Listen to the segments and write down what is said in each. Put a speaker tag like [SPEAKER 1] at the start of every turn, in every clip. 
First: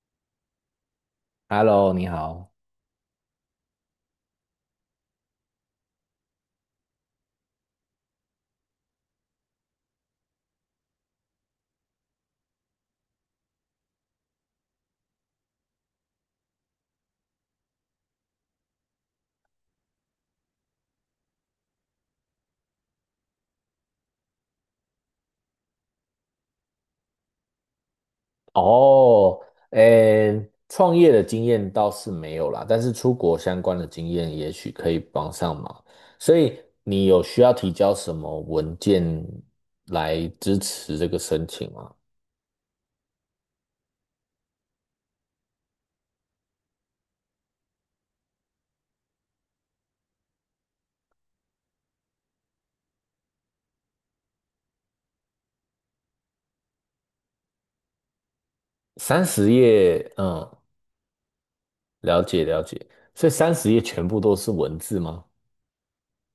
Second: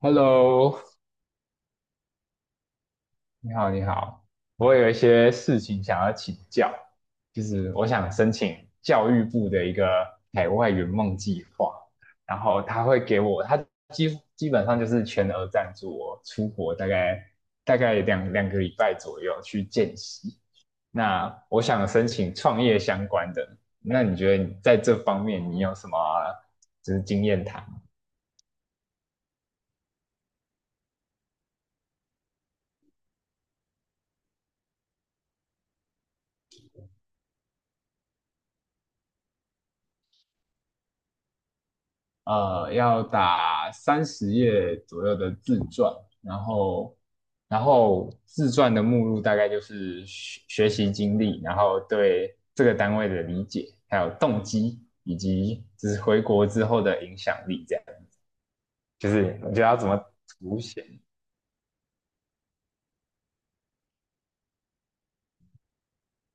[SPEAKER 1] Hello，
[SPEAKER 2] Hello，你好。
[SPEAKER 1] 你好，你好，我有一些事情想要请教，就是我想申请教育部的一个海外圆梦计划，然后他会给我，他基本上就是全额赞助我出国大概两个礼拜左右去见习。那我想申请创业相关的，那你觉得你在这方面你有什么就是经验谈？
[SPEAKER 2] 哦，创业的经验倒是没有啦，但是出国相关的经验也许可以帮上忙。所以你有需要提交什么文件来支持这个申请吗？
[SPEAKER 1] 要打30页左右的自传，然后，然后自传的目录大概就是学习经历，然后对这个单位的理解，还有动机，以及就是回国之后的影响力，这样子，就
[SPEAKER 2] 三
[SPEAKER 1] 是你
[SPEAKER 2] 十
[SPEAKER 1] 觉得要怎么
[SPEAKER 2] 页，嗯，
[SPEAKER 1] 凸显？
[SPEAKER 2] 了解了解。所以三十页全部都是文字吗？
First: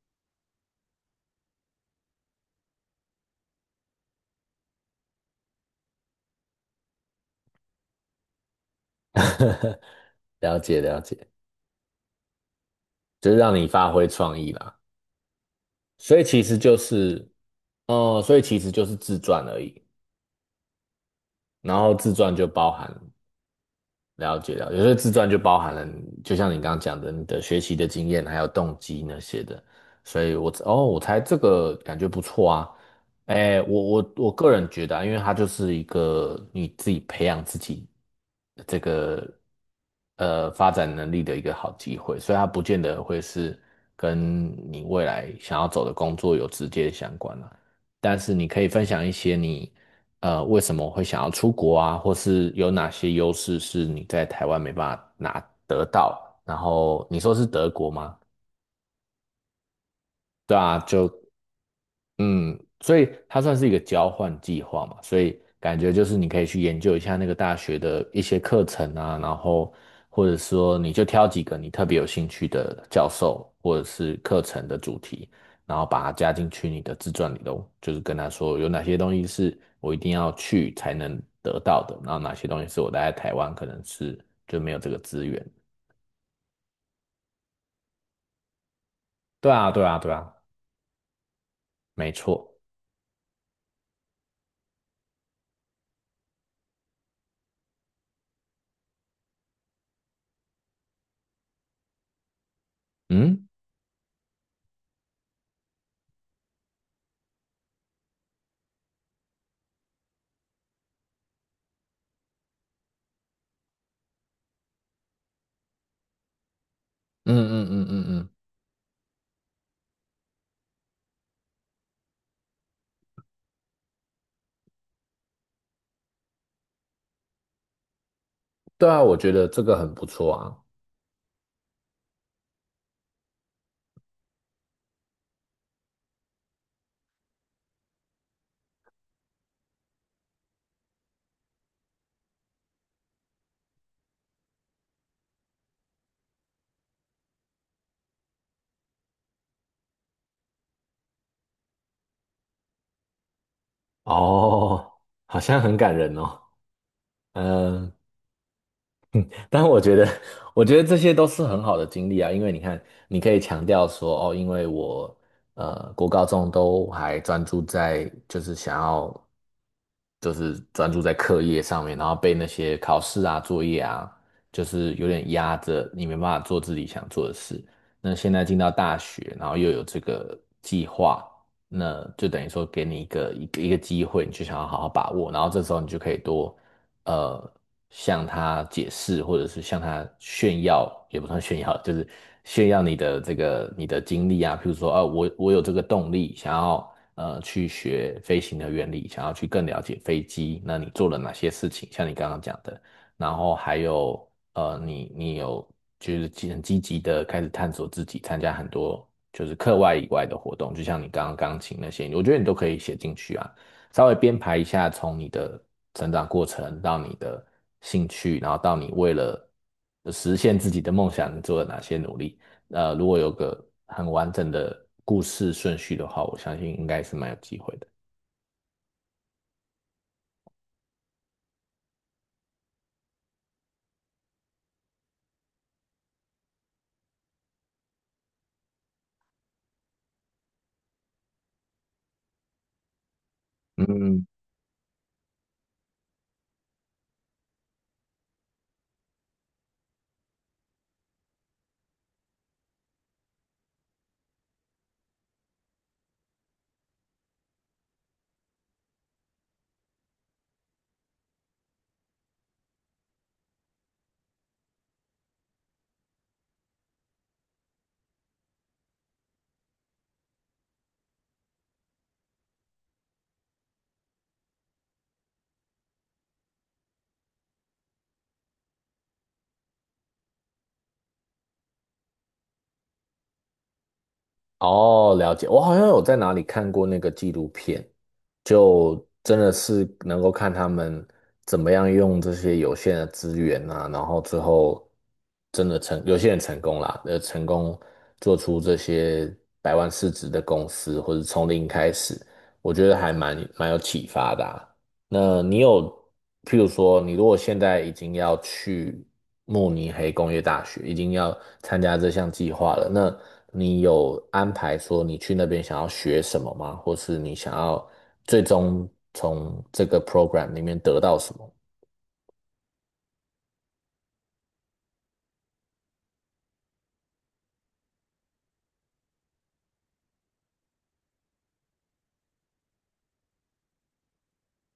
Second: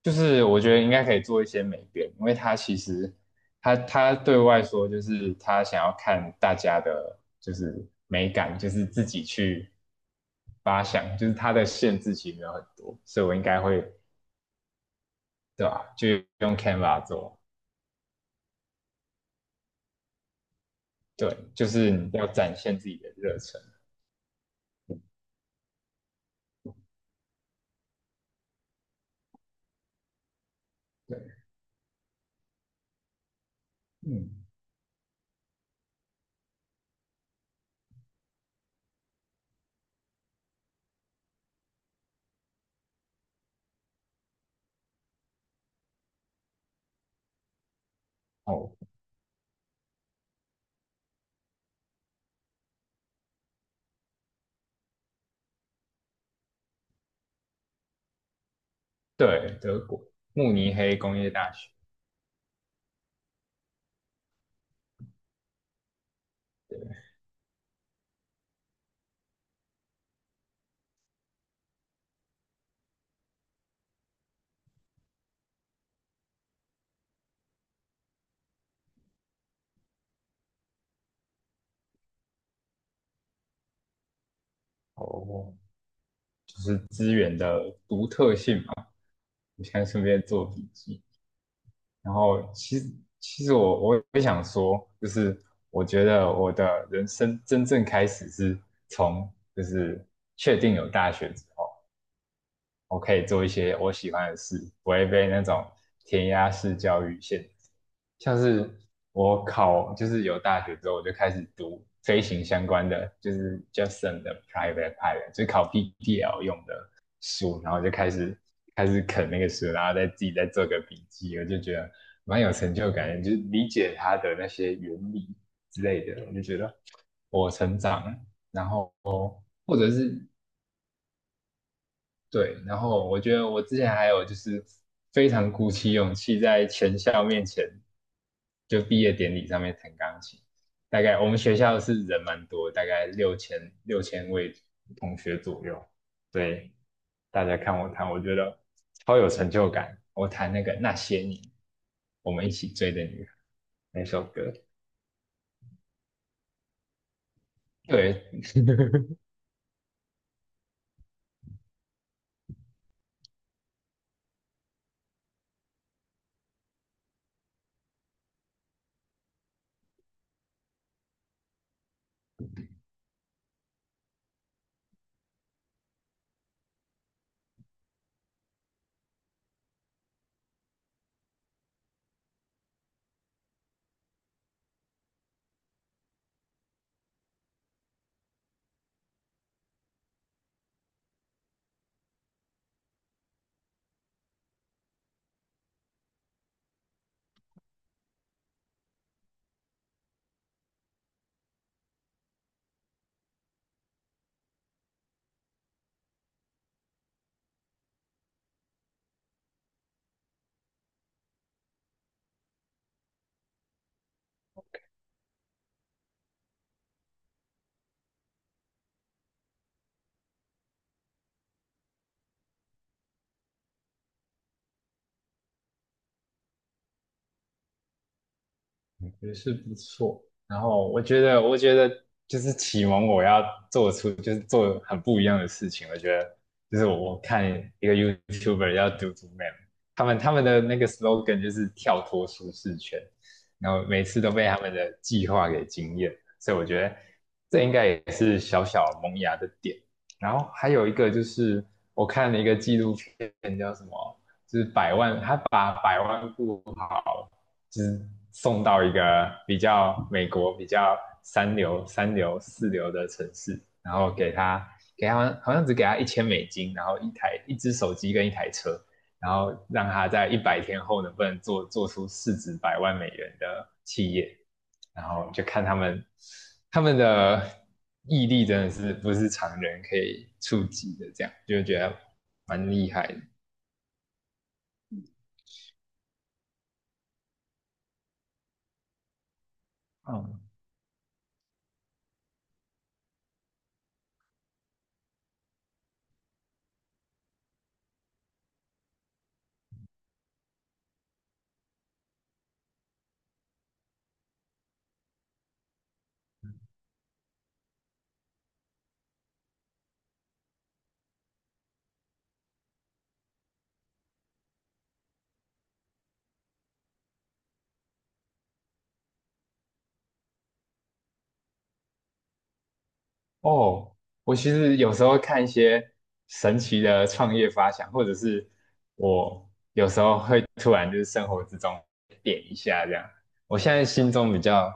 [SPEAKER 1] 就是我觉得应该可以做一些美编，因为他其实他对外说就是他想要看大家的，就是美感，就是自己去
[SPEAKER 2] 了解
[SPEAKER 1] 发
[SPEAKER 2] 了
[SPEAKER 1] 想，就
[SPEAKER 2] 解，
[SPEAKER 1] 是他的限制其实没有很多，所以
[SPEAKER 2] 就
[SPEAKER 1] 我
[SPEAKER 2] 是
[SPEAKER 1] 应
[SPEAKER 2] 让
[SPEAKER 1] 该
[SPEAKER 2] 你
[SPEAKER 1] 会
[SPEAKER 2] 发挥创意啦。
[SPEAKER 1] 对吧？就
[SPEAKER 2] 所以其
[SPEAKER 1] 用
[SPEAKER 2] 实就
[SPEAKER 1] Canva
[SPEAKER 2] 是，
[SPEAKER 1] 做，
[SPEAKER 2] 哦、所以其实就是自传而已。
[SPEAKER 1] 对，就
[SPEAKER 2] 然
[SPEAKER 1] 是
[SPEAKER 2] 后
[SPEAKER 1] 你
[SPEAKER 2] 自
[SPEAKER 1] 要
[SPEAKER 2] 传就
[SPEAKER 1] 展
[SPEAKER 2] 包
[SPEAKER 1] 现自
[SPEAKER 2] 含
[SPEAKER 1] 己的热忱，
[SPEAKER 2] 了解了解，有些自传就包含了，就像你刚刚讲的，你的学习的经验还有动机那些的，所以我猜
[SPEAKER 1] 对，
[SPEAKER 2] 这个感觉不错啊。哎，我
[SPEAKER 1] 嗯，
[SPEAKER 2] 我个人觉得啊，因为它就是一个你自己培养自己这个发展能力的一个好机会，所以它不见得会是跟你未来想要走的工作有直接相关啊。但是你可以
[SPEAKER 1] 哦，
[SPEAKER 2] 分享一些你为什么会想要出国啊，或是有哪些优势是你在台湾没办法拿得到。然后你说是德国吗？
[SPEAKER 1] 对，德国慕
[SPEAKER 2] 对
[SPEAKER 1] 尼
[SPEAKER 2] 啊，
[SPEAKER 1] 黑工业大学，
[SPEAKER 2] 嗯，所以它算是一个交换计划嘛，所以感觉就是你可以去研究一下那个大学的一些课程啊，然后或者说你就挑几个你特别有兴趣的教授或者是课程的主题，然后把它加进去你的自传里头，就是跟他说有哪些东西是我一定要去才能得到的，然后哪些东西是我待在台湾可能是就没有这个资源。
[SPEAKER 1] 哦，就是资源的独特性嘛，
[SPEAKER 2] 对
[SPEAKER 1] 我
[SPEAKER 2] 啊，
[SPEAKER 1] 现
[SPEAKER 2] 对
[SPEAKER 1] 在
[SPEAKER 2] 啊，
[SPEAKER 1] 顺
[SPEAKER 2] 对
[SPEAKER 1] 便
[SPEAKER 2] 啊，
[SPEAKER 1] 做笔记。
[SPEAKER 2] 没
[SPEAKER 1] 然后
[SPEAKER 2] 错，
[SPEAKER 1] 其实我也想说，就是我觉得我的人生真正开始是从就是确定有大学之后。我可以做
[SPEAKER 2] 嗯
[SPEAKER 1] 一些我喜欢的事，不会被那种填鸭式教育限制。像是我考，就是有大学之后，我就开始读飞行相关的，就是 Justin 的 Private Pilot，就是考 PPL 用的
[SPEAKER 2] 嗯
[SPEAKER 1] 书，
[SPEAKER 2] 嗯
[SPEAKER 1] 然后
[SPEAKER 2] 嗯嗯
[SPEAKER 1] 就开
[SPEAKER 2] 嗯，嗯
[SPEAKER 1] 始开始啃那个书，然后再自己再做个笔记，我就觉得蛮有成就感的，就是理解它的那些原理之类的，我就觉得我成长了然
[SPEAKER 2] 对
[SPEAKER 1] 后
[SPEAKER 2] 啊，我觉得这个
[SPEAKER 1] 或者
[SPEAKER 2] 很不
[SPEAKER 1] 是
[SPEAKER 2] 错啊。
[SPEAKER 1] 对，然后我觉得我之前还有就是非常鼓起勇气在全校面前就毕业典礼上面弹钢琴。大概我们学校是人蛮多，大概六千位同学左右，对，大家看我弹，我觉得超有成就感。我弹那个那些年我们一起追的女孩那首歌，
[SPEAKER 2] 哦，好像很感人哦。嗯、
[SPEAKER 1] 对，
[SPEAKER 2] 但我觉得，我觉得这些都是很好的经历啊，因为你看，你可以强调说，哦，因为我国高中都还专注在就是想要就是专注在课业上面，然后被那些考试啊、作业啊，就是有点压着，你没办法做自己想做的事。那现在进到大学，然后又有这个计划，那就等于说给你一个机会，你就想要好好把握，然后这时候你就可以多呃。向他解释，或者是向他炫耀，也不算炫耀，就是炫耀你的这个你的经历啊。譬如说，啊，我有这个动力，想要去学飞行的原理，想要去更了解飞机。那你做了哪些事情？像你刚刚讲的，然后还有你有就是积积极的开始探索自己，参加很多就是课外以外的活动，就像你刚刚钢琴那些，我觉得你都可以写进去啊。稍微编排一下，从你的成长过程到你的兴趣，然后到你为了实现自己的梦想，你做了哪些努力。如果有个很完整的故事顺序的话，我相信应该是蛮有机会的。
[SPEAKER 1] 也是不错。然后我觉得就是启蒙我要做出就是做很不一样的事情。我觉得就是我看一个 YouTuber 要读读 MAN 他们的那个 slogan 就是跳脱舒适圈，然后每次
[SPEAKER 2] 嗯，
[SPEAKER 1] 都被他们的计划给惊艳，所以我觉得这应该也是小小萌芽的点。然后还有一个就是我看了一个纪录片，叫什么？就是百万，他把百万富好。就是送到一个比较美国比较三流、三流、四流的城市，然后给他好像只给他1,000美金，然后一台一只手机跟一台车，然后让他在100天后能不能做出市值100万美元的企业，然后就看他们的毅力真的是不是常人可以触及的，这样就觉得蛮厉害的。
[SPEAKER 2] 哦，了解。我好像有在哪里看过那个纪录片，就真的是能够
[SPEAKER 1] 嗯，
[SPEAKER 2] 看他们怎么样用这些有限的资源啊，然后最后真的成，有些人成功啦，成功做出这些100万市值的公司，或者从零开始，我觉得还蛮有启发的啊。那你有，譬如说，你如果现在已经要去慕尼黑工业大学，已经要参加这项计划了，那你有安排说你去那边想要学什么吗？或是你想要最终从这个 program 里面得到什么？
[SPEAKER 1] 哦，我其实有时候看一些神奇的创业发想，或者是我有时候会突然就是生活之中点一下这样。我现在心中比较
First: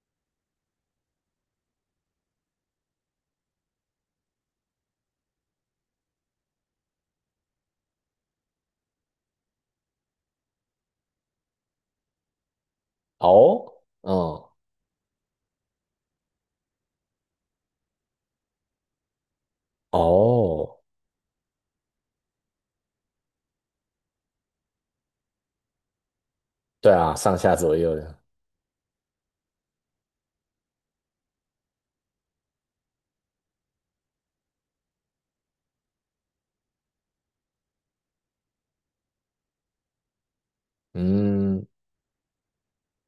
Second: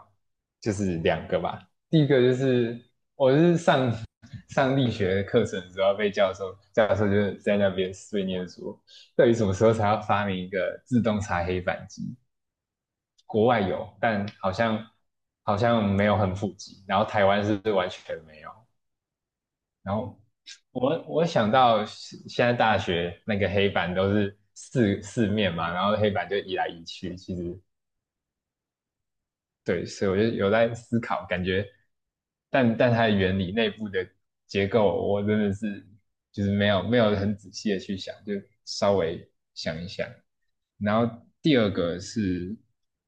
[SPEAKER 1] 就是两个吧，第一个就是我是上 上力学课程的时候被教授就是在那边碎念说，到底什么时候才要发明一个自动擦黑板机？国外
[SPEAKER 2] 哦
[SPEAKER 1] 有，但
[SPEAKER 2] 嗯，
[SPEAKER 1] 好像没有很普及，然后台湾是完全没有。然后
[SPEAKER 2] 哦，
[SPEAKER 1] 我想到现在大学那个黑板都是四面嘛，然后黑板就移来移
[SPEAKER 2] 对啊，
[SPEAKER 1] 去，其
[SPEAKER 2] 上下
[SPEAKER 1] 实
[SPEAKER 2] 左右的，
[SPEAKER 1] 对，所以我就有在思考，感觉，但它的原理内部的结构，我真的是就是没有很仔细的去想，就稍微想一想。然后第
[SPEAKER 2] 嗯，
[SPEAKER 1] 二个是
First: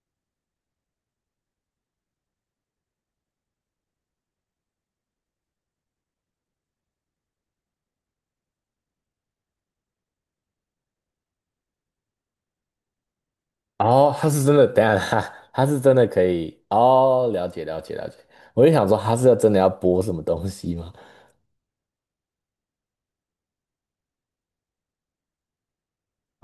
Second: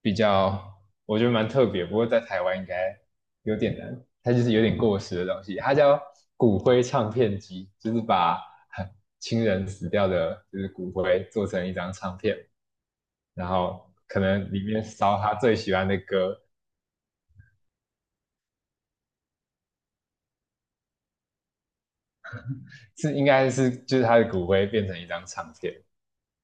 [SPEAKER 1] 比较，我觉得蛮特别，不过在台湾应该有点难，它就是有点过时的东西，它叫骨灰唱片机，就是把 亲人死掉的，就是骨灰做成一张唱片。然后
[SPEAKER 2] 哦，
[SPEAKER 1] 可
[SPEAKER 2] 他是
[SPEAKER 1] 能
[SPEAKER 2] 真
[SPEAKER 1] 里
[SPEAKER 2] 的，
[SPEAKER 1] 面
[SPEAKER 2] 等一下
[SPEAKER 1] 烧
[SPEAKER 2] 他
[SPEAKER 1] 他 最
[SPEAKER 2] 他
[SPEAKER 1] 喜
[SPEAKER 2] 是
[SPEAKER 1] 欢
[SPEAKER 2] 真
[SPEAKER 1] 的
[SPEAKER 2] 的可
[SPEAKER 1] 歌，
[SPEAKER 2] 以，哦，了解了解了解，我就想说他是要真的要播什么东西吗？
[SPEAKER 1] 是应该是就是他的骨灰变成一张唱片，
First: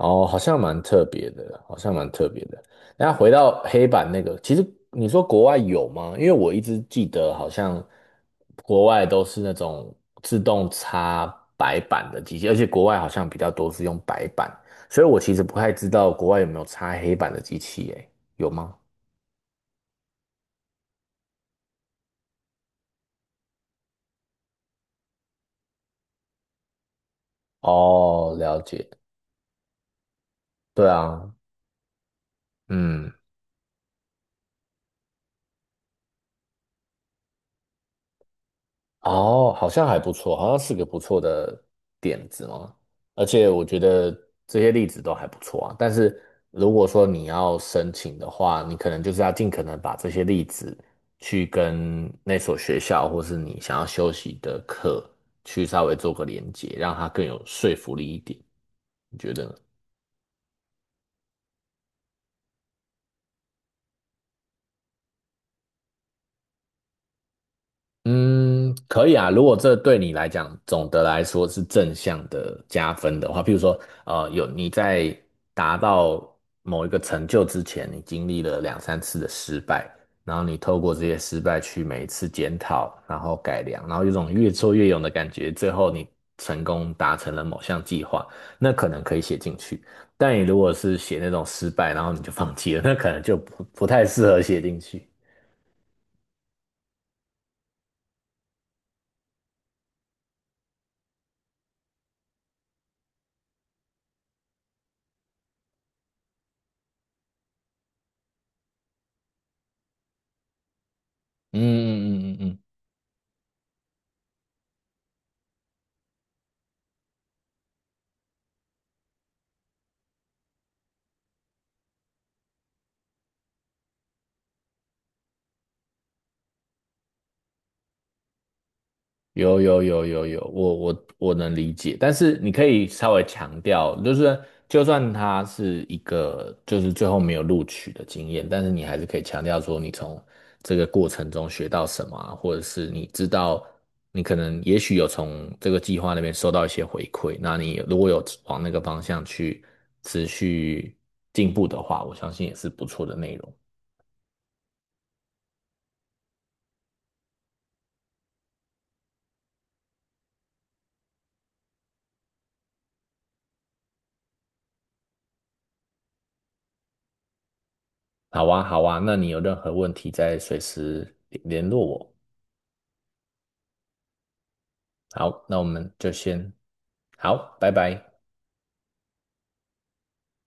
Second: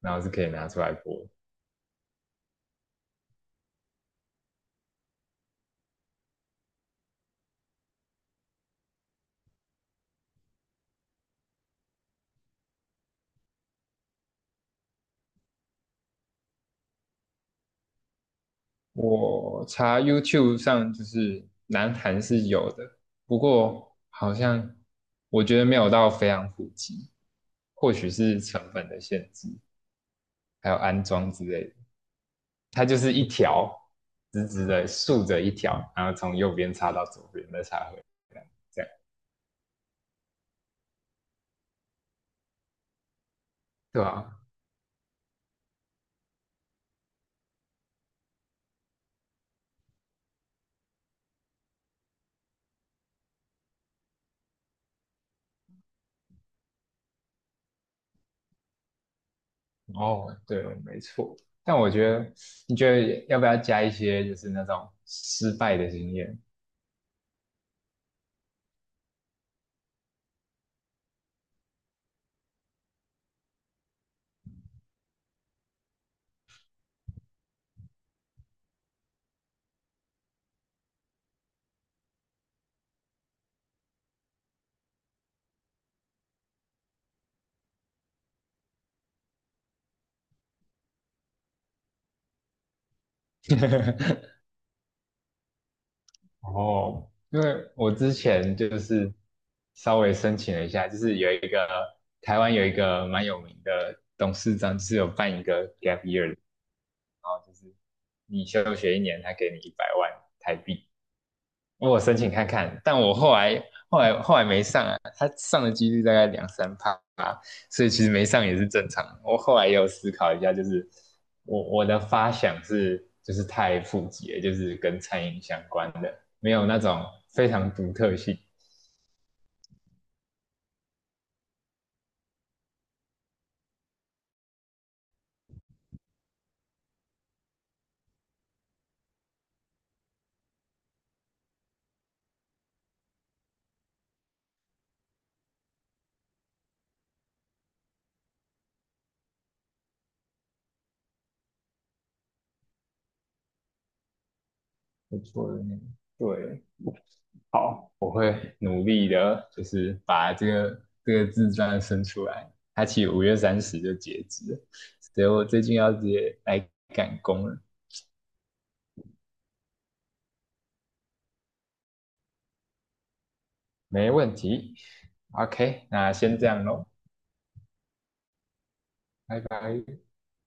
[SPEAKER 1] 然后是
[SPEAKER 2] 好
[SPEAKER 1] 可以
[SPEAKER 2] 像
[SPEAKER 1] 拿
[SPEAKER 2] 蛮
[SPEAKER 1] 出来
[SPEAKER 2] 特
[SPEAKER 1] 播。
[SPEAKER 2] 别的，好像蛮特别的。那回到黑板那个，其实你说国外有吗？因为我一直记得好像国外都是那种自动擦白板的机器，而且国外好像比较多是用白板，所以我其实不太知道国外有没有擦黑板的机器，诶，有吗？
[SPEAKER 1] 我查 YouTube 上就是南韩是有的，不过好像我觉得没有到非常普及，或许
[SPEAKER 2] 哦，
[SPEAKER 1] 是
[SPEAKER 2] 了
[SPEAKER 1] 成
[SPEAKER 2] 解，
[SPEAKER 1] 本的限制，还有
[SPEAKER 2] 对
[SPEAKER 1] 安装
[SPEAKER 2] 啊，
[SPEAKER 1] 之类的。它就
[SPEAKER 2] 嗯。
[SPEAKER 1] 是一条直直的竖着一条，然后从右边插到左边，再插回来，这样
[SPEAKER 2] 哦，好像还不错，好像是个不错的点子嘛。而且我觉
[SPEAKER 1] 对
[SPEAKER 2] 得
[SPEAKER 1] 吧、
[SPEAKER 2] 这些例子都还不错啊。但是如果说你要申请的话，你可能就是要尽可能把这些例子去跟那所学校或是你想要休息的课去稍微做个连接，让它更有说服力一点。你觉得呢？
[SPEAKER 1] 哦，对，没错。但我觉得，你觉得要不要加一些就是那种失败的经验？
[SPEAKER 2] 嗯，可以啊。如果这对你来讲，总的来说是正向的加分的话，譬如说，有你在达到某一个成就之前，你经历了2、3次的失败，然后你透过这些失败去每一次检讨，然后改良，然后有种越挫越勇的感觉，最后你成功达成了某项计划，那可能可以写进去。但你如果是写那种失败，然后你就放弃了，那可能就不太适合 写进去。
[SPEAKER 1] 哦，因为我之前就是稍微申请了一下，就是有一个台湾有一个蛮有名的董事长，就是有办一个 gap year，你休学一年，他给你100万台币，
[SPEAKER 2] 嗯
[SPEAKER 1] 我申请
[SPEAKER 2] 嗯嗯嗯
[SPEAKER 1] 看
[SPEAKER 2] 嗯。
[SPEAKER 1] 看，但我后来没上啊，他上的几率大概两三趴，所以其实没上也是正常我后来也有思考一下，就是我的发想是就是太普及了，就是跟餐饮相关的，没有那种非常独特性。
[SPEAKER 2] 有有有有有，我我能理解，但是你可以稍微强调，就是就算他是一个就是最后没有录取的经验，但是你还是可以强调说你从这个过程中学到什么啊，或者是你知道你可能也许有从这个计划那边收到一些回馈，那你如果有往那个方向去持续进步的话，我相信也是不错的内容。
[SPEAKER 1] 不错的对，好，我会努力的，就是把这个自传生出来。它其实5月30日就截止了，所以我最近要直接来赶工了。
[SPEAKER 2] 好啊，好啊，那你有任何问题再随时联络我。
[SPEAKER 1] 没问题。
[SPEAKER 2] 好，那我
[SPEAKER 1] OK，
[SPEAKER 2] 们就
[SPEAKER 1] 那先这
[SPEAKER 2] 先
[SPEAKER 1] 样喽，
[SPEAKER 2] 好，拜拜。
[SPEAKER 1] 拜拜。